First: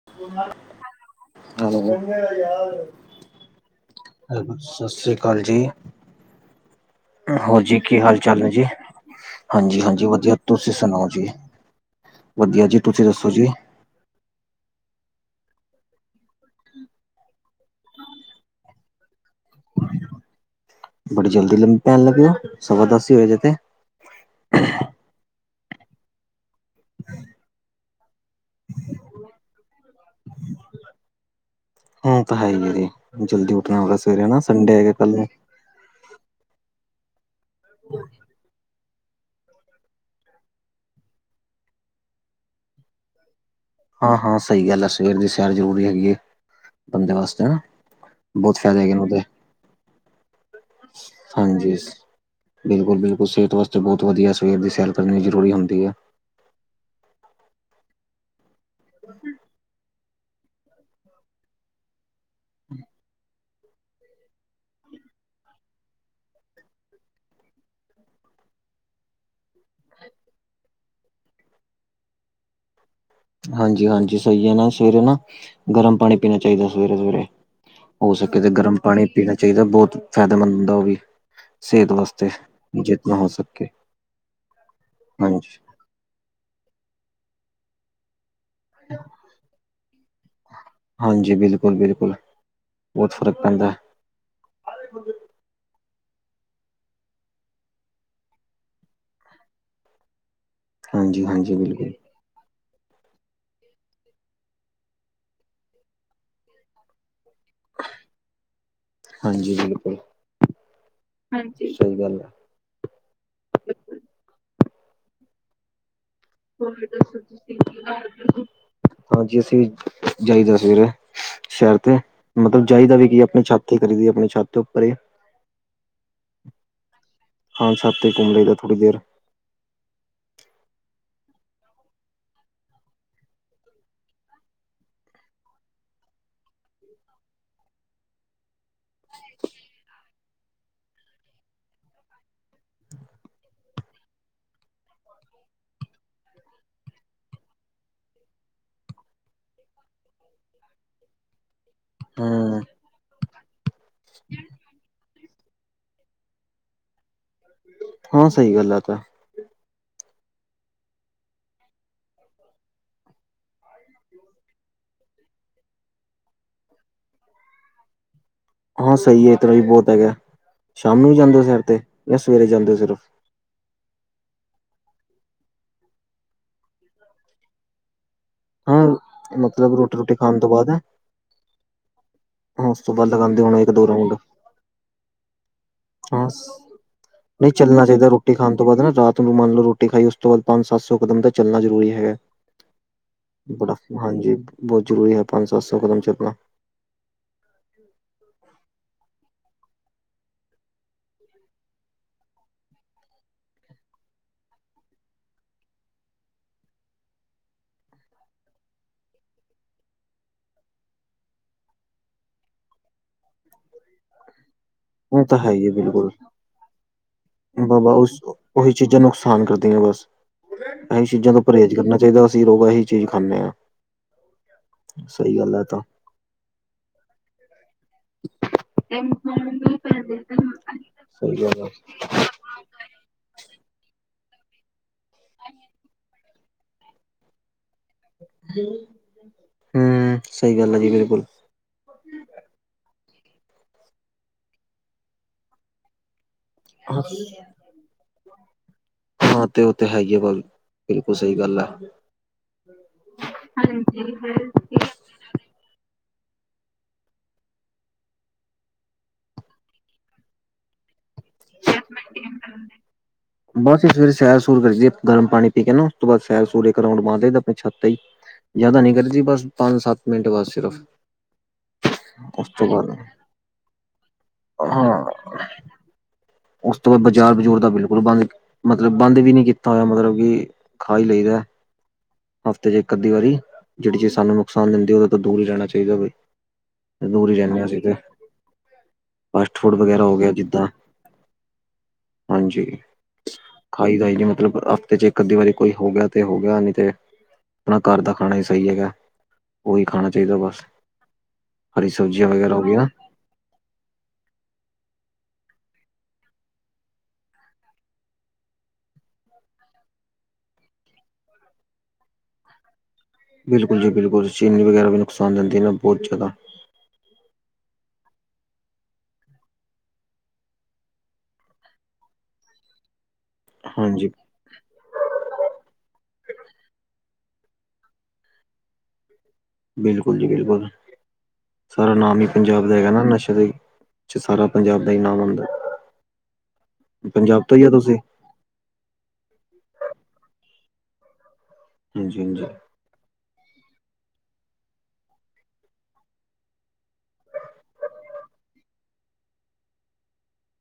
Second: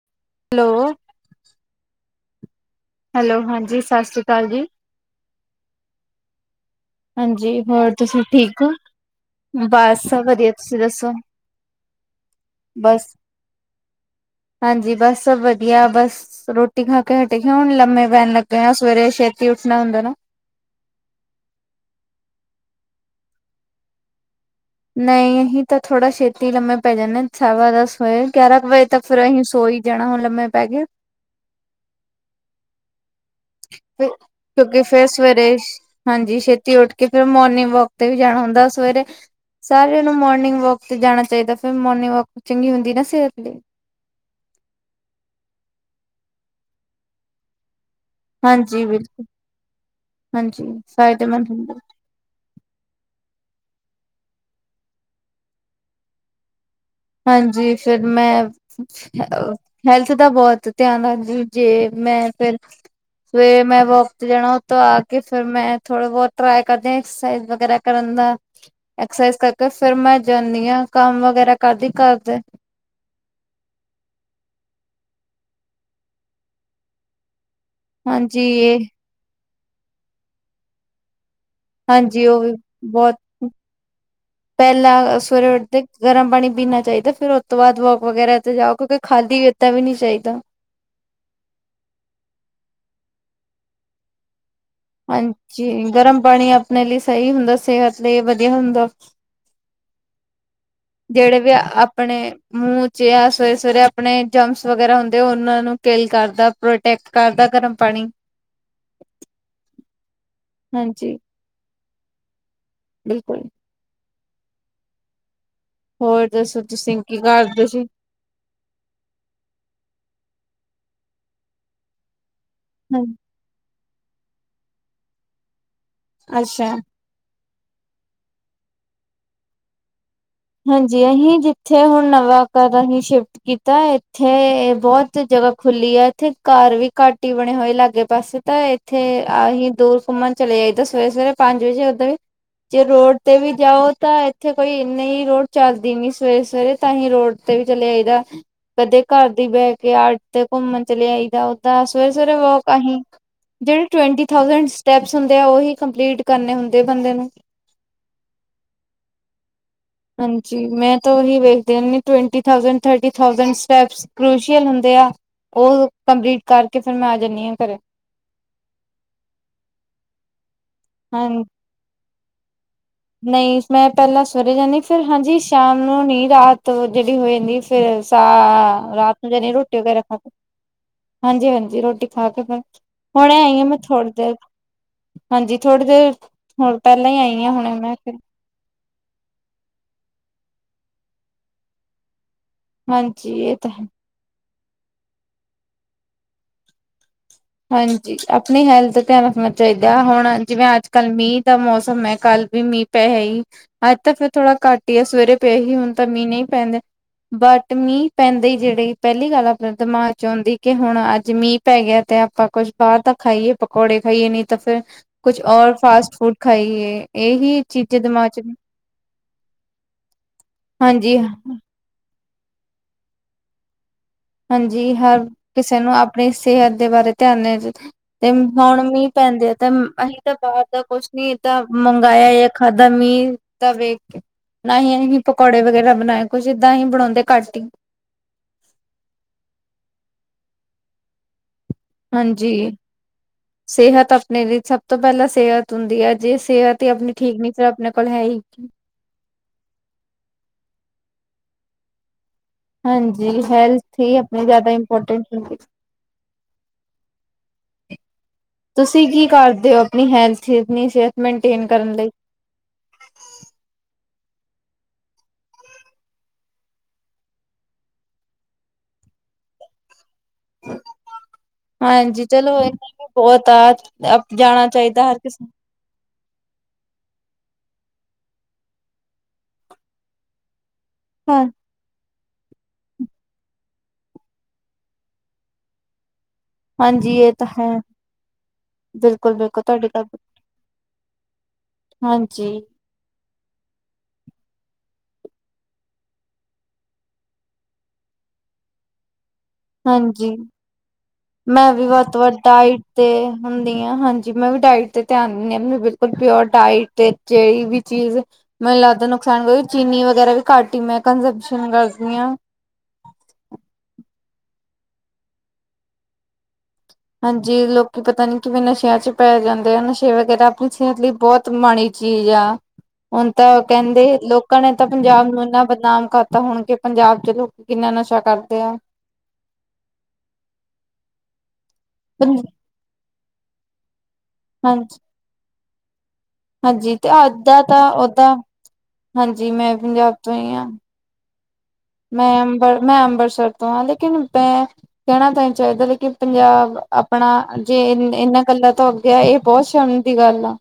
[unintelligible] Hello, hello, ਗਨੇ ਦਾ ਯਾਰ। ਹੈਲੋ, ਹਾਂਜੀ ਸਤਿ ਸ਼੍ਰੀ ਅਕਾਲ ਜੀ। ਸਤਿ ਸ਼੍ਰੀ ਅਕਾਲ ਜੀ। ਹਾਂਜੀ ਹੋਰ ਜੀ ਕੀ ਹਾਲ- ਤੁਸੀਂ ਚਾਲ ਹੈ ਠੀਕ ਜੀ। ਹੋ? ਹਾਂਜੀ- ਬਸ ਹਾਂਜੀ ਸਭ ਵਧੀਆ, ਤੁਸੀਂ ਸੁਣਾਓ ਦੱਸੋ? ਜੀ? ਵਧੀਆ ਜੀ ਤੁਸੀਂ ਬਸ ਦੱਸੋ ਜੀ ਹਾਂਜੀ ਬਸ ਵਧੀਆ ਬਸ ਰੋ ਰੋਟੀ ਖਾ ਕੇ ਹਟੇ ਆ ਹੁਣ ਲੰਮੇ ਪੈਣ ਲੱਗੇ ਆ ਸਵੇਰੇ ਸ਼ੈੱਟੀ ਉੱਠਣਾ ਹੁੰਦਾ ਬੜੀ ਜਲਦੀ ਲਮੇ ਪੈਨ ਲੱਗੇ ਹੋ ਸਵਾ ਦਸ ਹੀ ਹੋਏ ਹਜੇ ਤੇ ਨਹੀਂ ਅਹੀ ਤਾਂ ਥੋੜਾ ਛੇਤੀ ਲੰਮੇ ਪੈ ਜਾਂਦੇ ਆ ਸਵਾ ਦਸ ਵਜੇ ਗਿਆਰਾਂ ਕੁ ਵ ਤਾਂ ਫਿਰ ਅਸੀਂ ਸੋਈ ਜਾਣਾ ਹੁਣ ਲੰਮੇ ਪੈ ਗਏ ਓ ਤਾਂ ਹੈ ਹੀ ਹੈ ਜੀ ਜਲਦੀ ਉੱਠਣਾ ਹੋਗਾ ਫਿਰ ਸਵੇਰੇ ਹਨ ਨਾ ਸੰਡੇ ਕਿਉਂਕਿ ਹੈਗਾ ਫਿਰ ਕੱਲ ਨੂੰ ਸਵੇਰੇ ਹਾਂਜੀ ਛੇਤੀ ਉੱਠ ਕੇ ਫਿਰ ਮੋਰਨਿੰਗ ਵੋਕ ਤੇ ਵੀ ਜਾਣਾ ਹੁੰਦਾ ਸਵੇਰੇ ਸਾਰਿਆਂ ਨੂੰ ਮੋਰਨਿੰਗ ਵੋਕ ਤੇ ਜਾਣਾ ਚਾਹੀਦਾ ਫਿਰ ਮੋਰਨਿੰਗ ਵੋਕ ਚੰਗੀ ਹੁੰਦੀ ਨਾ ਸਿਹਤ ਲਈ ਹਾਂ ਹਾਂ ਸਹੀ ਗੱਲ ਹੈ ਸਵੇਰ ਦੀ ਸੈਰ ਜ਼ਰੂਰੀ ਹੈਗੀ ਹੈ ਬੰਦੇ ਵਾਸਤੇ ਨਾ ਬਹੁਤ ਫਾਇਦੇ ਹਾਂਜੀ ਹੈਗੇ ਨੇ ਬਿਲਕੁਲ ਓਦੇ। ਹਾਂਜੀ ਫਾਇਦੇਮੰਦ ਹੁੰਦੇ ਹਾਂਜੀ ਬਿਲਕੁਲ ਬਿਲਕੁਲ ਸਿਹਤ ਵਾਸਤੇ ਬਹੁਤ ਵਧੀਆ ਸਵੇਰ ਦੀ ਸੈਰ ਕਰਨੀ ਜ਼ਰੂਰੀ ਹੁੰਦੀ ਹੈ। ਹਾਂਜੀ ਫਿਰ ਮੈਂ ਹੈਲਥ ਦਾ ਬਹੁਤ ਧਿਆਨ ਰੱਖਦੀ ਜੇ ਮੈਂ ਫਿਰ ਸਵੇਰੇ ਮੈਂ ਵੋਕ ਤੇ ਜਾਣਾ ਉਥੋਂ ਆ ਕੇ ਫਿਰ ਮੈਂ ਥੋੜਾ ਬਹੁਤ ਟਰਾਏ ਕਰਦੇ ਐਕਸਰਸਾਈਜ਼ ਵਗੈਰਾ ਕਰਨ ਦਾ ਐਕਸਰਸਾਈਜ਼ ਕਰਕੇ ਫਿਰ ਮੈਂ ਜਾਂਦੀ ਹਾਂ ਕੰਮ ਵਗੈਰਾ ਕਰਦੀ ਘਰ ਦੇ ਹਾਂਜੀ ਹਾਂਜੀ ਸਹੀ ਹੈ ਨਾ ਸਵੇਰੇ ਨਾ ਗਰਮ ਪਾਣੀ ਪੀਣਾ ਚਾਹੀਦਾ ਸਵੇਰੇ ਸਵੇਰੇ ਹੋ ਸਕੇ ਹਾਂਜੀ ਤੇ ਗਰਮ ਇਹ ਪਾਣੀ ਪੀਣਾ ਚਾਹੀਦਾ ਬਹੁਤ ਫਾਇਦੇਮੰਦ ਹੁੰਦਾ ਉਹ ਵੀ ਸਿਹਤ ਹਾਂਜੀ ਵਾਸਤੇ ਉਹ ਵੀ ਬਹੁਤ ਜਿਤਨਾ ਹੋ ਸਕੇ ਪਹਿਲਾਂ ਹਾਂਜੀ ਸਵੇਰੇ ਤੇ ਗਰਮ ਪਾਣੀ ਪੀਣਾ ਚਾਹੀਦਾ ਫਿਰ ਉਹ ਤੋਂ ਬਾਅਦ ਵੋਕ ਵਗੈਰਾ ਤੇ ਜਾਓ ਕਿਉਂਕਿ ਖਾਲੀ [unintelligible] ਚਾਹੀਦਾ ਹਾਂਜੀ ਬਿਲਕੁਲ ਬਿਲਕੁਲ ਬਹੁਤ ਫ਼ਰਕ ਪੈਂਦਾ ਹਾਂਜੀ ਗਰਮ ਪਾਣੀ ਆਪਣੇ ਲਈ ਸਹੀ ਹੁੰਦਾ ਸਿਹਤ ਲਈ ਵਧੀਆ ਹੁੰਦਾ ਹਾਂਜੀ ਜਿਹੜੇ ਵੀ ਹਾਂਜੀ ਬਿਲਕੁਲ ਆਪਣੇ। ਮੂੰਹ ਚੇ ਆ ਸਵੇਰੇ- ਸਵੇਰੇ ਆਪਣੇ ਜੰਪਸ ਵਗੈਰਾ ਹੁੰਦੇ ਉਹਨਾਂ ਨੂੰ ਕਿੱਲ ਕਰਦਾ ਪ੍ਰੋਟੈਕਟ। ਕਰਦਾ ਗਰਮ। ਪਾਣੀ ਹਾਂਜੀ, ਬਿਲਕੁਲ ਹਾਂਜੀ ਹਾਂਜੀ ਸਹੀ ਗੱਲ ਆ। ਇਹ ਕੋਈ ਹੋਰ। ਦੱਸੋ ਤੁਸੀਂ ਕੀ ਕਰਦੇ ਸੀ [unintelligible] ਹਾਂਜੀ ਅਸੀਂ ਜਾਈਦਾ, ਸਵੇਰੇ ਸ਼ਹਿਰ ਤੇ ਮਤਲਬ ਜਾਈ ਦਾ ਹਾਂ ਵੀ ਕੀ ਆਪਣੀ ਛੱਤ। ਕੀ ਕਰੀ ਦੀ ਆਪਣੀ ਛੱਤ ਉੱਪਰ ਏ। ਅੱਛਾ। ਥਾਂ ਥਾਂ ਤੇ ਘੁੰਮੇਗਾ ਥੋੜੀ ਦੇਰ। ਹਾਂਜੀ, ਹਈ ਜਿੱਥੇ ਹੁਣ ਨਵਾਂ ਕਰ ਗੀ ਸ਼ਿਵ। ਕੀਤਾ ਇੱਥੇ ਬਹੁਤ ਜਗ੍ਹਾ ਖੁੱਲੀ ਆ, ਇੱਥੇ ਘਰ ਵੀ ਘੱਟ ਹੀ ਬਣੇ ਹੋਏ ਲਾਗੇ ਪਾਸੇ ਤਾਂ। ਇੱਥੇ ਅਸੀਂ ਦੋ ਸਮਾਂ ਚਲੇ ਸਵੇਰੇ- ਸਵੇਰੇ ਪੰਜ ਵਜੇ ਉਦਾਂ ਵੀ। ਜੇ ਰੋਡ ਤੇ ਵੀ ਜਾਓ, ਤਾਂ ਇੱਥੇ ਕੋਈ ਇੰਨੀ। ਰੋਡ ਚੱਲਦੀ ਨੀ ਸਵੇਰੇ -ਸਵੇਰੇ, ਤਾਂ ਹੀ ਰੋਡ ਤੇ ਵੀ ਚੱਲੇ ਆਈਦਾ। ਕਦੇ ਘਰ ਦੀ ਬੈਕ ਆੜ ਤੇ ਘੁੰਮਣ ਚਲੇ, ਆਈਦਾ ਓਦਾਂ ਸਵੇਰੇ -ਸਵੇਰੇ ਹਮ ਵੋਕ ਆਹੀ। ਜਿਹੜੇ ਟਵਟੀਥਡ ਥਰਟੀਥ ਸੈਟਪ ਹੰਦੇ, ਉਹੀ ਕੰਪਲੀਟ ਕਰਨੇ ਹੁੰਦੇ ਆ ਬੰਦੇ ਨੂੰ। ਹਾਂ ਸਹੀ ਗੱਲ ਤਾਂ। ਹਾਂਜੀ ਮੈਂ ਤਾਂ ਉਹੀ ਵੇਖਦੀ, ਰਹਿੰਦੀ ਟਵਟੀਥਡ ਥਰਟੀਥ ਸੇਟਪ। ਕ੍ਰੋਸ਼ੀਅਲ ਹੁੰਦੇ ਆ, ਉਹ ਕੰਪਲੀਟ ਕਰਕੇ ਫਿਰ ਮੈਂ ਆ ਜਾਂਦੀ ਹਾਂ ਘਰੇ। ਹਾਂ ਸਹੀ ਹੈ ਇਸ ਤਰ੍ਹਾਂ ਵੀ ਬਹੁਤ ਹੈਗਾ, ਸ਼ਾਮ ਨੂੰ ਵੀ ਜਾਂਦੇ ਹੋ ਹਾਂਜੀ ਸੈਰ ਤੇ ਜਾਂ ਸਵੇਰੇ ਜਾਂਦੇ ਹੋ ਸਿਰਫ। ਨਹੀਂ ਮੈਂ ਪਹਿਲਾਂ ਸਵੇਰੇ ਜਾਂਨੀ ਆਂ ਫਿਰ ਹਾਂਜੀ ਸ਼ਾਮ ਨੂੰ ਨੀ ਰਾਤ ਜੇੜੀ ਹੋਈ ਜਾਂਦੀ ਏ ਫਿਰ ਸ ਹਾਂ ਹ ਰਾਤ ਨੂੰ ਜਾਣੀ ਮਤਲਬ ਰੋਟੀ ਵਗੈਰਾ ਖਾ ਕੇ ਖਾਣ ਤੋਂ ਬਾਅਦ ਹਾਂਜੀ -ਹਾਂਜੀ ਰੋਟੀ ਖਾ ਕੇ। ਹਾਂ ਉਸ ਤੋਂ ਬਾਅਦ ਹੁਣੇ ਲਗਾਉਂਦੇ ਆਈ ਹੋਣੇ ਹਾਂ ਇੱਕ ਮੈਂ ਦੋ ਥੋੜੀ ਰਾਊਂਡ ਦੇਰ। ਹਾਂਜੀ ਥੋੜੀ ਦੇਰ ਹਾਂ ਹੁਣ ਪੈਲਾਂ ਹੀ ਆਈ ਹਾਂ, ਨਹੀਂ ਹੁਣੇ ਚੱਲਣਾ ਮੈਂ ਚਾਹੀਦਾ ਫਿਰ। ਰੋਟੀ ਖਾਣ ਤੋਂ ਬਾਅਦ ਨਾ ਰਾਤ ਨੂੰ ਵੀ ਮੰਨ ਲ ਰੋਟੀ ਖਾਈ, ਉਸ ਤੋਂ ਬਾਅਦ ਪੰਜ -ਸੱਤ ਸੌ ਕਦਮ ਤਾਂ ਚੱਲਣਾ ਜ਼ਰੂਰੀ ਹੈਗਾ। ਹਾਂਜੀ ਇਹ ਤਾਂ ਬੜਾ ਹੈ ਹਾਂਜੀ ਬੋਤ ਜ਼ਰੂਰੀ ਹੈ, ਪੰਜ -ਸੱਤ ਸੌ ਕਦਮ ਚੱਲਣਾ। ਹਾਂਜੀ, ਆਪਣੀ ਹੈਲਥ। ਧਿਆਨ ਰੱਖਣਾ ਚਾਹੀਦਾ ਹੈ, ਹੁਣ ਜਿਵੇਂ ਅੱਜ ਕੱਲ੍ਹ ਮੀਂਹ ਦਾ ਮੌਸਮ ਹੈ, ਕੱਲ ਵੀ ਮੀਂਹ ਪੈਸ ਹੀ ਅੱਜ ਤਾਂ ਫੇਰ ਥੋੜ੍ਹਾ ਘੱਟ ਹੀ ਆ, ਸਵੇਰੇ ਪਏ ਹੀ ਹੁਣ ਤਾਂ ਮੀਂਹ ਨਹੀਂ ਪੈਂਦੇ। ਬਟ ਮੀਂਹ ਪੈਂਦੇ ਜਿਹੜੇ ਪੈਲੀ ਗੱਲ, ਆਪਣਾ ਦਿਮਾਗ ਚ ਔਂਦੀ ਕਿ ਹੁਣ ਅੱਜ ਮੀਂਹ ਪੈ ਗਿਆ ਤੇ। ਆਪਾਂ ਕੁੱਛ ਬਾਹਰ ਤ ਖਾਈਏ ਪਕੌੜੇ ਖਾਈਏ ਨਹੀਂ ਤਾਂ ਫੇਰ। ਉਹ ਤਾਂ ਕੁਛ ਹੈ ਹੀ ਹੈ ਔਰ ਬਿਲਕੁਲ ਫਾਸਟ ਫੂਡ ਖਾਈਏ, ਇਹਹੀ ਚੀਜ਼ਾਂ ਦਿਮਾਗ ਚ। ਆਸਾਨ ਕਰਦੀ ਹ ਬਸ ਇਹੀ ਹਾਂਜੀ ਚੀਜ਼ਾਂ ਤੋਂ ਪਰਹੇਜ਼ ਕਰਨਾ ਚਾਹੀਦਾ, ਅਸੀਂ ਲੋਕ ਇਹੀ ਚੀਜ਼ ਖਾਂਦੇ ਹਾਂ। ਹਾਂਜੀ, ਹਰ ਕਿਸੇ ਨੂੰ ਆਪਣੀ ਸਿਹਤ ਦੇ ਬਾਰੇ ਧਿਆਨ ਦੇ। ਤੇ ਹੁਣ ਮੀਂਹ ਪੈਂਦੇ, ਆ ਤੇ ਅਸੀਂ ਤਾਂ ਬਾਰ ਦਾ ਕੁਛ ਨੀ ਸਹੀ ਦ ਗੱਲ ਹੈ ਮੰਗਵਾਈਆਂ। ਖਾਧਾ ਮੀਂਹ ਤਾਂ ਵੇਖ ਕੇ ਨਾ ਹੀ ਅਸੀਂ ਪਕੌੜੇ ਵਗੈਰਾ ਬਣਾਏ। ਕੁਛ ਇਦਾਂ ਹੀ ਬਣਾਉਦੇ ਘੱਟ ਹੀ। ਹਮ ਸਹੀ, ਗੱਲ ਆ ਜੀ ਬਿਲਕੁਲ। ਹਾਂਜੀ ਸਿਹਤ ਆਪਣੇ ਲਈ, ਸਭ ਤੋਂ ਪੈਲਾਂ ਸਿਹਤ ਹੁੰਦੀ ਹੈ ਜੇ ਸਿਹਤ। ਤੇ ਆਪਣੀ ਠੀਕ ਨੀ, ਫਿਰ ਆਪਣੇ ਕੋਲ ਹੈ ਹੀ। ਹਾਂ ਤੇ ਉਹ ਤੇ ਹੈ ਹੀ ਹੈ, ਭਾ ਵੀ ਬਿਲਕੁਲ ਸਹੀ ਗੱਲ ਹੈ। ਹਾਂਜੀ, ਹੈਲਥ ਹੀ ਆਪਣੇ ਜ਼ਿਆਦਾ ਇੰਪੋਰਟੈਂਟ ਹ। ਤੁਸੀਂ ਕੀ ਕਰਦੇ ਹੋ, ਆਪਣੀ ਹੈਲਥਣੀ ਸਿਹਤ। ਮੇਨਟੇਨ ਕਰਨ ਲਈ ਮੇਨਟੇਨ ਕਰਨ ਦੇ। ਬਸ ਸਵੇਰੇ ਸੈਰ- ਸੁਰ ਕਰੀ ਦੀਏ ਗਰਮ ਪਾਣੀ ਪੀ ਕੇ ਨਾ, ਉਸ ਤੋਂ ਬਾਅਦ ਸੈਰ -ਸੂਰ ਇੱਕ ਰੋਂਡ ਬਦੇ ਆਪ ਛੱਤ। ਤੇ ਈ ਜ਼ਿਆਦਾ ਨਹੀਂ ਕਰੀਦੀ, ਬਸ ਪੰਜ ਸੱਤ ਮਿੰਟ ਬਾਦ ਸਿਰਫ। ਹਾਂਜੀ, ਉਸ ਚਲੋ ਤੋਂ ਇਹ ਬਾਅਦ ਬੋਤ ਆ ਜਾਣਾ ਹਾਂ ਚਾਈਦਾ ਹਰ ਕਿਸੇ ਨੂੰ। ਉਸ ਤੋਂ ਬਾਦ ਬਾਜ਼ਾਰ -ਬਾਜੂਰ ਦਾ ਬਿਲਕੁਲ ਬੰਦ ਮਤਲਬ ਬੰਦ ਵੀ ਨੀ ਕੀਤਾ ਹੋਇਆ ਮਤਲਬ ਕਿ। ਖਾ ਈ ਲਈਦਾ ਹਾਂ ਹਫ਼ਤੇ ਚ ਇੱਕ ਅਧੀ ਵਾਰੀ ਜਿਹੜੀ ਚੀਜ਼ ਸਾਨੂੰ ਨੁਕਸਾਨ ਦਿੰਦੀ ਉਹਦੇ ਤੋ ਦੂਰ ਹੀ ਰੈਣਾ ਚਾਈਦਾ ਹਾਂਜੀ ਦੂਰ ਇਹ ਹੀ ਤਾਂ ਰੈਣਾ ਹੈ ਚਾਈਦੈ ਬਿਲਕੁਲ ਫਾਸਟ ਬਿਲਕੁਲ ਫੂਡ ਤੁਹਾਡੀ ਗੱਲ ਵਗੈਰਾ ਹੋ ਗਿਆ ਜਿੱਦਾਂ ਹਾਂਜੀ ਖਾਈ ਦਾ ਈ ਨੀ ਮਤਲਬ ਹਫ਼ਤੇ ਚ ਇੱਕ ਅੱਧੀ ਵਾਰੀ ਕੋਈ ਹੋ ਗਿਆ ਤੇ ਹੋ ਗਿਆ ਨੀ ਤੇ ਆਪਣਾ ਘਰ ਦਾ ਖਾਣਾ ਈ ਸਈ ਹੈਗਾ ਉਹੀ ਖਾਣਾ ਹਾਂਜੀ ਚਾਹੀਦਾ ਬਸ ਮੈਂ ਵੀ ਹਰੀ ਵੱਧ ਤੋਂ ਸਬਜ਼ੀਆਂ ਵੱਧ ਵਗੈਰਾ ਹੋ ਡਾਈਟ ਗਈਆਂ ਤੇ ਹੁੰਦੀ ਆ ਹਾਂਜੀ ਮੈਂ ਵੀ ਡਾਇਟ ਤੇ ਧੇਆਨ ਦਿੰਨੀ ਆ ਮੈਨੂੰ ਬਿਲਕੁਲ ਪਿਓਰ ਡਾਇਟ ਤੇ ਜਿਹੜੀ ਵੀ ਚੀਜ਼ ਮੈਨੂੰ ਲੱਗਦਾ ਨੁਕਸਾਨ ਕਰ ਚੀਨੀ ਵਗੈਰਾ ਵੀ ਘਟ ਈ ਮੈਂ ਕੰਜਪਸ਼ਨ ਕਰਦੀ ਆ ਬਿਲਕੁਲ ਜੀ ਬਿਲਕੁਲ ਚੀਨੀ ਵਗੈਰਾ ਵੀ ਨੁਕਸਾਨ ਦਿੰਦੇ ਨਾ ਬਹੁਤ ਜਾੱਦਾ ਹਾਂਜੀ ਲੋਕੀ ਪਤਾ ਨੀ ਕਿਵੇਂ ਨਸ਼ਿਆਂ ਚ ਪੈ ਜਾਂਦੇ ਆ ਨਸ਼ੇ ਵਗੈਰਾ ਆਪਣੀ ਸਿਹਤ ਲਈ ਬੋਤ ਮਾੜੀ ਚੀਜ਼ ਆ ਹੁਣ ਤਾਂ ਕਹਿੰਦੇ ਹਾਂਜੀ ਲੋਕ ਲੋਕਾਂ ਨੇ ਤਾਂ ਪੰਜਾਬ ਨੂੰ ਇੰਨਾ ਬਦਨਾਮ ਕਰਤਾ ਹੁਣ ਕਿ ਪੰਜਾਬ ਚ ਲੋਕ ਕਿੰਨਾ ਨਸ਼ਾ ਕਰਦੇ ਆ। ਬਿਲਕੁਲ ਜੀ ਬਿਲਕੁਲ ਸਾਰਾ ਨਾਮ ਈ ਪੰਜਾਬ ਦਾ ਹੈਗਾ ਨਾ ਨਸ਼ੇ ਦੇ ਚ ਸਾਰਾ ਹਾਂ ਪੰਜਾਬ ਦਾ ਈ ਨਾਮ ਆਉਦਾ ਹਾਂਜੀ ਤੇ ਤਾਦਾਂ ਤਾਂ ਓਦਾਂ ਹਾਂਜੀ ਮੈਂ ਪੰਜਾਬ ਤੋਂ ਈ ਆ ਹਾਂਜੀ ਮੈਂ ਹਾਂਜੀ ਅੰਬਰ ਮੈਂ ਅੰਬਰਸਰ ਤੋਂ ਆਂ ਲੇਕਿਨ ਮੈਂ ਕਹਿਣਾ ਤਾਂ ਨੀ ਚਾਈਦਾ ਲੇਕਿਨ ਪੰਜਾਬ ਆਪਣਾ ਜੇ ਇਹਨਾਂ ਗਲਾ ਤੋਂ ਅੱਗੇ ਆ ਇਹ ਬੋਤ ਸੋਣੀ ਦੀ ਗੱਲ ਆ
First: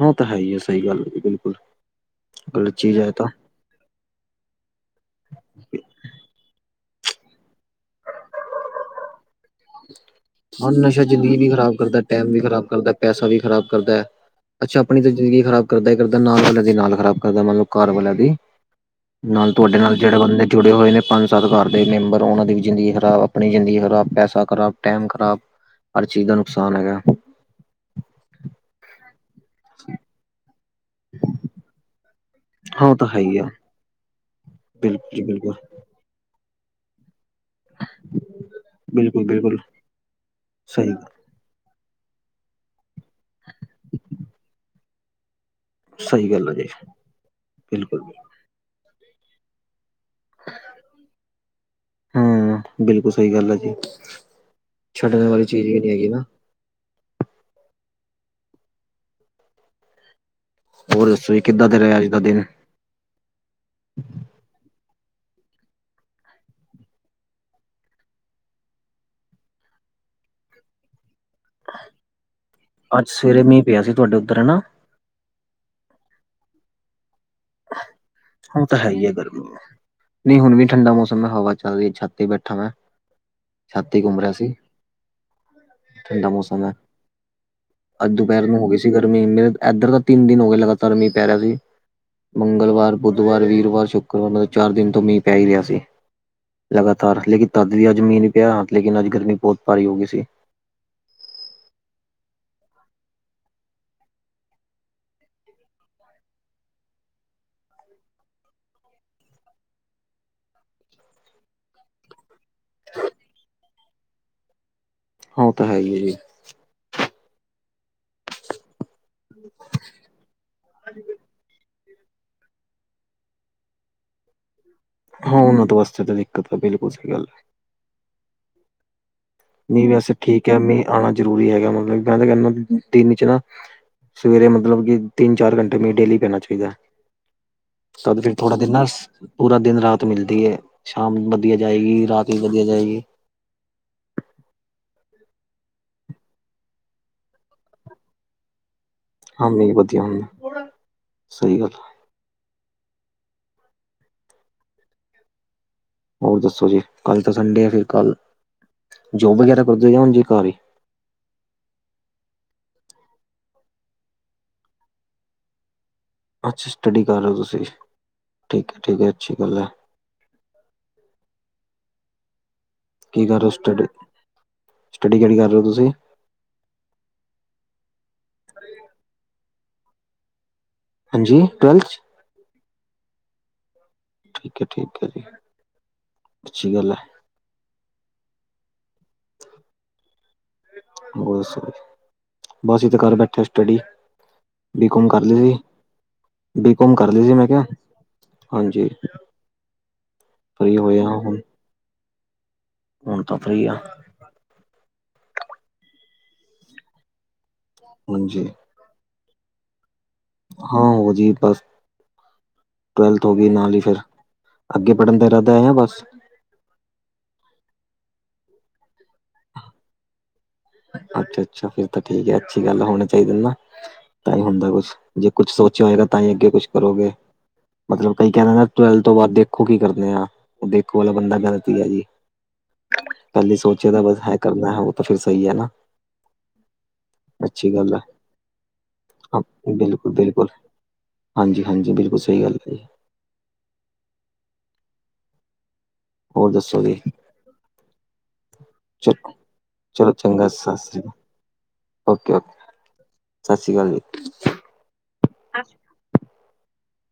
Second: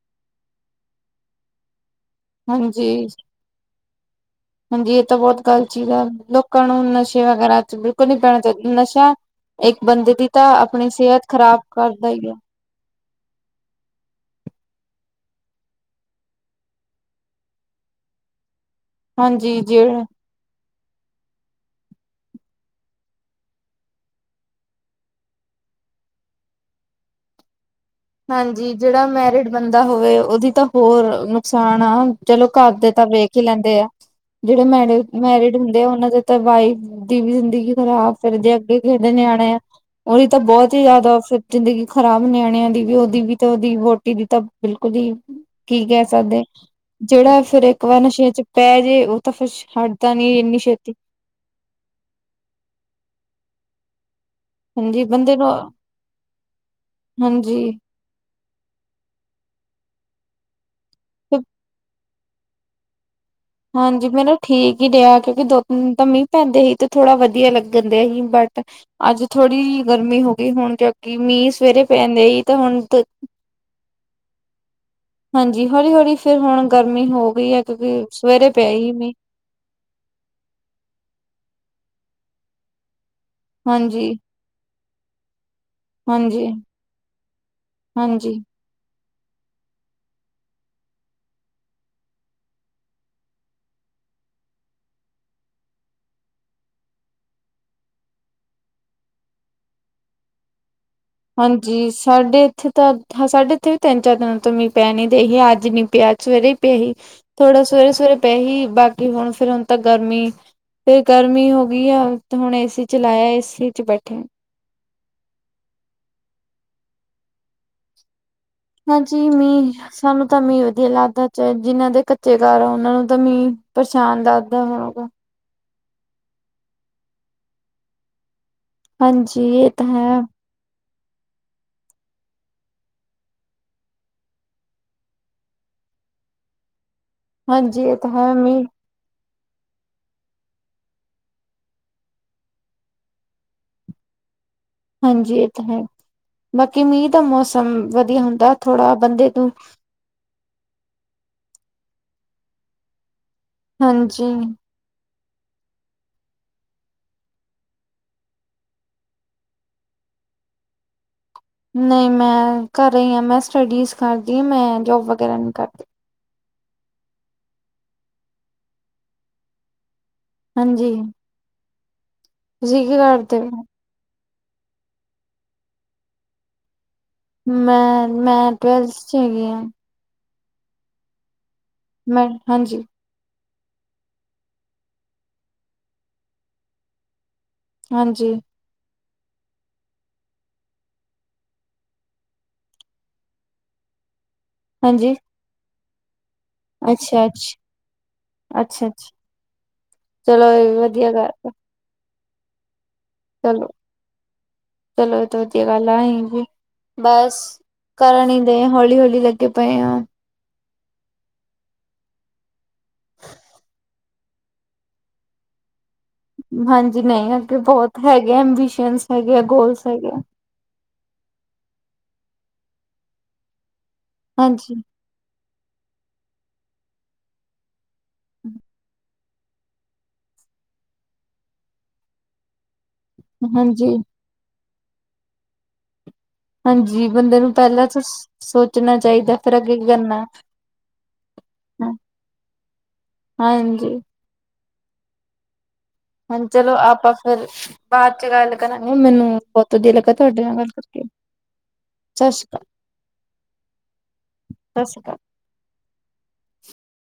ਓ ਤਾਂ ਹੈ ਹੀ ਹੈ, ਸਹੀ ਗੱਲ ਹੈ ਜੀ ਬਿਲਕੁਲ। ਗਲਤ ਹਾਂਜੀ। ਚੀਜ਼ ਹੈ ਇਹ ਤਾਂ ਹਾਂਜੀ ਇਹ ਤਾਂ ਬੋਹਤ ਗੱਲਤ ਚੀਜ਼ ਆ, ਲੋਕਾਂ ਨੂੰ ਨਸ਼ੇ ਵਗੈਰਾ ਚ ਬਿਲਕੁਲ ਨੀ ਪੈਣਾ ਚਾਹੀਦਾ, ਨਸ਼ਾ ਇੱਕ ਬੰਦੇ ਦੀ ਤਾਂ ਆਪਣੀ ਸਿਹਤ ਖ਼ਰਾਬ ਕਰਦਾ ਈ ਆ ਖਰਾਬ ਕਰਦਾ ਪੈਸਾ ਵੀ ਖ਼ਰਾਬ ਕਰਦਾ ਐ। ਅੱਛਾ ਆਪਣੀ ਤਾਂ ਜ਼ਿੰਦਗੀ ਖ਼ਰਾਬ ਕਰਦਾ ਈ ਕਰਦਾ ਨਾਲ ਵਾਲਿਆਂ ਦੀ ਨਾਲ ਖ਼ਰਾਬ ਕਰਦਾ ਮਤਲਬ ਘਰ ਵਾਲਿਆਂ ਦੀ। ਨਾਲ ਹਾਂਜੀ ਤੁਹਾਡੇ ਨਾਲ ਜਿਹੜਾ ਜਿਹੜੇ ਬੰਦੇ ਜੁੜੇ ਹੋਏ ਨੇ ਪੰਜ- ਸੱਤ ਘਰ ਦੇ ਮੈਂਬਰ ਉਹਨਾਂ ਦੀ ਵੀ ਜ਼ਿੰਦਗੀ ਖਰਾਬ, ਆਪਣੀ ਜ਼ਿੰਦਗੀ ਖਰਾਬ, ਪੈਸਾ ਖਰਾਬ, ਟਾਈਮ ਖਰਾਬ, ਹਰ ਚੀਜ਼ ਦਾ ਨੁਕਸਾਨ ਹੈਗਾ। ਹਾਂਜੀ ਜਿਹੜਾ ਮੈਰਿਡ ਬੰਦਾ ਹੋਵੇ, ਉਹਦੀ ਤਾਂ ਹੋਰ ਨੁਕਸਾਨ ਆ। ਚਲੋ ਘਾਰ ਹਾਂ ਦੇ ਉਹ ਤਾਂ ਹੈ ਵੇਖ ਹੀ ਈ ਲੈਂਦੇ ਆ, ਜਿਹੜੇ ਮੈ ਬਿਲਕੁਲ ਜੀ ਬਿਲਕੁਲ ਮੈਰਿਡ ਹੁੰਦੇ ਆ ਉਹਨਾਂ ਦੇ ਤੇ ਵਾਈਫ ਦੀ ਵੀ ਖਰਾਬ ਫੇਰ ਜੇ ਅੱਗੇ ਕਹਿੰਦੇ ਬਿਲਕੁਲ ਨਿਆਣੇ ਬਿਲਕੁਲ ਆ ਉਹਦੀ ਤਾਂ ਬੋਹਤ ਹੀ ਸਹੀ ਜ਼ਾਦਾ ਫ ਜ਼ਿੰਦਗੀ ਖ਼ਰਾਬ ਨਿਆਣਿਆਂ ਦੀ ਵੀ, ਉਹਦੀ ਵੀ, ਤਾਂ ਉਹਦੀ ਵੋਹਟੀ ਦੀ ਤਾਂ ਬਿਲਕੁਲ ਹੀ ਕੀ ਕਹਿ ਸਹੀ ਸਕਦੇ ਗੱਲ ਹੈ ਜਿਹੜਾ, ਜੀ ਜਿਹੜਾ ਫੇਰ ਇੱਕ ਵਾਰ ਬਿਲਕੁਲ ਨਸ਼ੇ ਚ ਪੈ ਜੇ ਉਹ ਤਾਂ ਫੇਰ ਸ਼ਾਡ ਤਾ ਨੀ ਐਨੀ ਸ਼ੇਤੀ। ਹੂੰ ਬਿਲਕੁਲ ਸਈ ਗੱਲ ਹੈਗੀ, ਹਾਂਜੀ ਛੱਡਣ ਬੰਦੇ ਵਾਲੀ ਨੂੰ ਚੀਜ਼ ਈ ਨੀਂ ਹੈਗੀ ਨਾ। ਹਾਂਜੀ। ਹੋਰ ਦੱਸੋ ਜੀ ਕਿੱਦਾਂ ਦਾ ਰਿਆ ਅੱਜ ਦਾ ਦਿਨ? ਹਾਂਜੀ ਮੈਨੂੰ ਠੀਕ ਈ ਰਿਆ ਕਿਉਂਕਿ ਦੋ- ਤਿੰਨ ਤਾਂ ਮੀਂਹ ਪੈਂਦੇ ਸੀ ਤੇ ਥੋੜਾ ਵਧੀਆ ਲੱਗਣ ਡੀਆ ਸੀ ਬਟ ਅੱਜ ਥੋੜੀ ਗਰਮੀ ਹੋ ਗਈ ਹੁਣ ਕਿਉਂਕਿ ਮੀਂਹ ਸਵੇਰੇ ਪੈਂਦੇਈ ਤਾਂ ਹੁਣ ਅੱਜ ਸਵੇਰੇ ਮੀਂਹ ਪਿਆ ਸੀ ਤੁਹਾਡੇ ਉੱਧਰ ਹੈ ਨਾ। ਹਾਂਜੀ ਹੌਲੀ- ਹੌਲੀ ਫੇਰ ਹੁਣ ਗਰਮੀ ਹੋ ਗਈ ਹੈ ਕਿਉਂਕਿ ਸਵੇਰੇ ਹੁਣ ਪਿਆ ਤਾਂ ਹੈ ਈ ਹੀ ਹੈ ਮੀਹ। ਗਰਮੀ। ਨਹੀਂ ਹੁਣ ਵੀ ਠੰਡਾ ਮੌਸਮ ਹੈ, ਹਵਾ ਚੱਲ ਰਹੀ ਛੱਤ ਤੇ ਹੀ ਬੈਠਾ ਮੈਂ। ਛਾੱਤ ਤੇ ਹਾਂਜੀ। ਘੁਮੱ ਰੀਆ ਸੀ। ਠੰਡਾ ਹਾਂਜੀ, ਮੌਸਮ ਏ, ਅੱਜ ਹਾਂਜੀ। ਦੁਪਹਿਰ ਮ ਹੋ ਗਈ ਸੀ। ਗਰਮੀ ਮੇਰੇ ਇੱਧਰ ਤਾਂ ਤਿੰਨ ਦਿਨ ਹੋ ਗਏ ਲਗਾਤਾਰ ਮੀਂਹ ਪੈ ਰਿਹਾ ਸੀ। ਮੰਗਲਵਾਰ, ਬੁੱਧਵਾਰ, ਵੀਰਵਾਰ, ਸ਼ੁੱਕਰਵਾਰ ਮਤਲਬ ਚਾਰ ਦਿਨ ਤੋਂ ਮੀਂਹ ਪੈ ਹੀ ਰਿਆ ਸੀ। ਲਗਾਤਾਰ ਲੇਕਿਨ ਤਦ ਵੀ ਅੱਜ ਮਂੀਹ ਨੀਂ ਪਿਆ ਲੇਕਿਨ ਅੱਜ ਗਰਮੀ ਬੋਹਤ ਪਾਰੀ ਹੋ ਗਈ ਸੀ। ਹਾਂਜੀ ਸਾਡੇ ਇੱਥੇ ਤਾਂ ਸਾਡੇ ਇੱਥੇ ਵੀ ਤਿੰਨ- ਚਾਰ ਦਿਨਾਂ ਤੋਂ ਮੀ ਪਿਆ ਨ ਦੇ ਹੀ ਅੱਜ ਮੀਂਹ ਪਿਆ ਸਵੇਰੇ ਪਏ ਹੀ, ਥੋੜਾ ਸਵੇਰੇ- ਸਵੇਰੇ ਪਏ ਹੀ ਬਾਕੀ ਹੁਣ ਫੇਰ ਹੁਣ ਤਾ ਗਰਮੀ ਫੇਰ ਗਰਮੀ ਹੋ ਗਈ ਆ ਤੇ ਹੁਣ ਏ ਸੀ ਚਲਾਇਆ ਏ ਸੀ ਚ ਬੈਠੇ ਆ। ਓ ਤਾਂ ਹੈ ਹੀ ਐ ਜੀ। ਹਾਂਜੀ ਮੀਂਹ, ਸਾਨੂੰ ਤਾਂ ਮੀਂਹ ਵਧੀਆ ਲੱਗਦਾ ਜਿਹਨਾਂ ਦੇ ਕੱਚੇ ਘਰ ਆ ਉਹਨਾਂ ਨੂੰ ਮੀਂਹ ਪਰੇਸ਼ਾਨ ਲੱਗਦਾ ਹੋਊਗਾ। ਹਾਂ ਉਹਨਾਂ ਤੋਂ ਵਾਸਤੇ ਤਾਂ ਦਿੱਕਤ ਆ ਬਿਲਕੁਲ ਸਹੀ ਗੱਲ ਏ। ਹਾਂਜੀ। ਇਹ ਤਾਂ ਮੀਂਹ ਵੈਸੇ ਹੈ, ਠੀਕ ਆ, ਮੀਂਹ ਆਣਾ ਜ਼ਰੂਰੀ ਹੈਗਾ ਮਤਲਬ ਮੈਂ ਤਾਂ ਕਹਿੰਦਾ ਦਿਨ ਚ ਨਾ ਸਵੇਰੇ ਮਤਲਬ ਕਿ ਤਿੰਨ- ਚਾਰ ਘੰਟੇ ਮੀਂਹ ਡੇਲੀ ਪੈਣਾ ਚਾਹੀਦਾ। ਹਾਂਜੀ ਇਹ ਤਾਂ ਤਦ ਹੈ ਫੇਰ ਥੋੜਾ ਮੀਂਹ ਦਿਨ ਬਸ ਪੂਰਾ ਦਿਨ ਰਾਤ ਮਿਲਦੀ ਏ, ਸ਼ਾਮ ਵਧੀਆ ਜਾਏਗੀ, ਰਾਤ ਵੀ ਵਧੀਆ ਜਾਏਗੀ। ਹਾਂਜੀ ਇਹ ਤਾਂ ਹੈ, ਬਾਕੀ ਮੀਂਹ ਦਾ ਮੌਸਮ ਵਧੀਆ ਹੁੰਦਾ ਥੋੜਾ ਬੰਦੇ ਤੋਂ ਹਾਂ ਨਹੀਂ ਵਧੀਆ ਸਹੀ ਗੱਲ ਆ। ਹਾਂਜੀ। ਹੋਰ ਦੱਸੋ ਜੀ, ਕੱਲ ਤਾਂ ਸੰਡੇ ਆ ਫਿਰ ਕੱਲ ਜੋਬ ਵਗੈਰਾ ਕਰਦੇ ਔ, ਜਾਂ ਉਂਜ ਈ ਘਾਰ ਹੀ? ਨਹੀਂ ਮੈਂ ਘਰੇ ਆ, ਮੈਂ ਸਟੱਡੀਜ਼ ਕਰਦੀ ਆ, ਮੈਂ ਜੋਬ ਵਗੈਰਾ ਨਹੀਂ ਕਰਦੀ। ਅੱਛਾ ਸਟੱਡੀ ਕਰ ਰਹੇ ਹੋ ਤੁਸੀਂ, ਠੀਕ ਐ ਠੀਕ ਐ ਅੱਛੀ ਗੱਲ ਐ। ਹਾਂਜੀ। ਕੀ ਕਰ ਰਹੇ ਹੋ ਸਟੱਡੀ, ਸਟੱਡੀ ਕਿਹੜੀ ਕਰ ਰਹੇ ਹੋ ਤੁਸੀਂ? ਮੈਂ ਮੈਂ ਟਵੈਲਥ ਚ ਹੈਗੀ ਆ। ਹਾਂਜੀ ਟਵੈਲਥ ਚ? ਮੈਂ ਹਾਂਜੀ। ਠੀਕ ਐ ਠੀਕ ਐ ਜੀ, ਅੱਛੀ ਗੱਲ ਐ। ਹਾਂਜੀ। [unintelligible] ਹੋਰ ਦੱਸੋ, ਬਸ ਅਸੀਂ ਤੇ ਕਰ ਬੈਠੇ ਸਟੱਡੀ। ਬੀ ਕੋਮ ਹਾਂਜੀ ਕਰ ਲਈ ਐ ਬੀ ਕੋਮ ਕਰ ਅੱਛਾ ਲਈ ਐ, ਮੈਂ ਅੱਛਾ ਕਿਹਾ, ਅੱਛਾ ਹਾਂਜੀ। ਅੱਛਾ ਚਲੋ ਇਹ ਵੀ ਫਰੀ ਹੋਇਆ ਵਧੀਆ ਗੱਲ ਹੁਣ ਐ। ਹੁਣ ਤਾਂ ਫਰੀ ਚਲੋ ਆ ਚਲੋ ਏ ਤਾਂ ਵਧੀਆ ਗੱਲ ਐ, ਐਂਜ ਵੀ ਬਸ। ਕਰਨ ਹੀ ਹਾਂਜੀ ਡਏ ਆਂ, ਹੌਲੀ ਹੌਲੀ ਲੱਗੇ ਪਏ ਆਂ। ਹਾਂ ਓ ਜੀ ਬਸ। ਟਵੈਲਥ ਹੋ ਗਈ ਨਾਲ ਹੀ ਫਿਰ, ਅੱਗੇ ਪੜ੍ਹਨ ਦਾ ਇਰਾਦਾ ਐ ਜਾਂ ਬਸ? ਹਾਂਜੀ ਨਹੀਂ ਅੱਗੇ ਬਹੁਤ ਹੈਗੇ ਐ, ਐੰਬੀਸ਼ਨ ਹੈਗੇ ਐ, ਗੋਲਸ ਹੈਗੇ ਆ। ਅੱਛਾ ਅੱਛਾ ਫਿਰ ਤਾਂ ਠੀਕ ਐ, ਅੱਛੀ ਗੱਲ ਏ, ਹੋਣੇ ਚਾਹੀਦੇ ਨੇ ਨਾ, ਤਾਂ ਹੀ ਹੁੰਦਾ ਹਾਂਜੀ ਕੁਛ। ਜੇ ਕੁੱਛ ਸੋਚਿਆ ਹੋਏਗਾ ਤਾਂ ਹੀ ਅੱਗੇ ਕੁਛ ਕਰੋਗੇ, ਮਤਲਬ ਕਈ ਕਹਿਣਾ ਨਾ ਟਵੈਲਥ ਉਸ ਤੋਂ ਬਾਅਦ ਦੇਖੋ ਕੀ ਕਰਦੇ ਆ, ਦੇਖੋ ਵਾਲਾ ਬੰਦਾ ਗ਼ਲਤ ਈ ਐ ਜੀ। ਪਹਿਲੇ ਹਾਂਜੀ, ਸੋਚਿਆ ਤਾਂ ਬਸ ਹੈ ਕਰਨਾ ਹੈ ਉਹ ਤਾਂ ਫਿਰ ਸਹੀ ਹੈ ਨਾ। ਹਾਂਜੀ ਬੰਦੇ ਨੂੰ ਅੱਛੀ ਪਹਿਲਾਂ ਗੱਲ ਹੈ ਤਾਂ ਸੋਚਣਾ ਚਾਹੀਦਾ, ਹਾਂ, ਫੇਰ ਅੱਗੇ ਕੀ ਬਿਲਕੁਲ ਕਰਨਾ ਐ ਬਿਲਕੁਲ ਹਾਂਜੀ ਹਾਂਜੀ ਬਿਲਕੁਲ ਸਹੀ ਗੱਲ ਕਹੀ। ਹਾਂਜੀ। ਹਾਂ ਹੋਰ ਚਲੋ ਦੱਸੋ ਜੀ ਆਪਾਂ ਫੇਰ ਬਾਅਦ ਚ ਗੱਲ ਕਰਾਂਗੇ, ਮੈਨੂੰ ਚਲੋ ਬਹੁਤ ਵਧੀਆ ਚਲੋ ਲੱਗਾ ਤੁਹਾਡੇ ਚੰਗਾ ਨਾਲ ਗੱਲ ਸਤਿ ਸ੍ਰੀ ਕਰਕੇ। ਸਤਿ ਓਕੇ ਸ਼੍ਰੀ ਓਕੇ ਅਕਾਲ, ਸਤਿ ਸ੍ਰੀ ਅਕਾਲ ਜੀ। ਸਤਿ ਸ੍ਰੀ ਅਕਾਲ।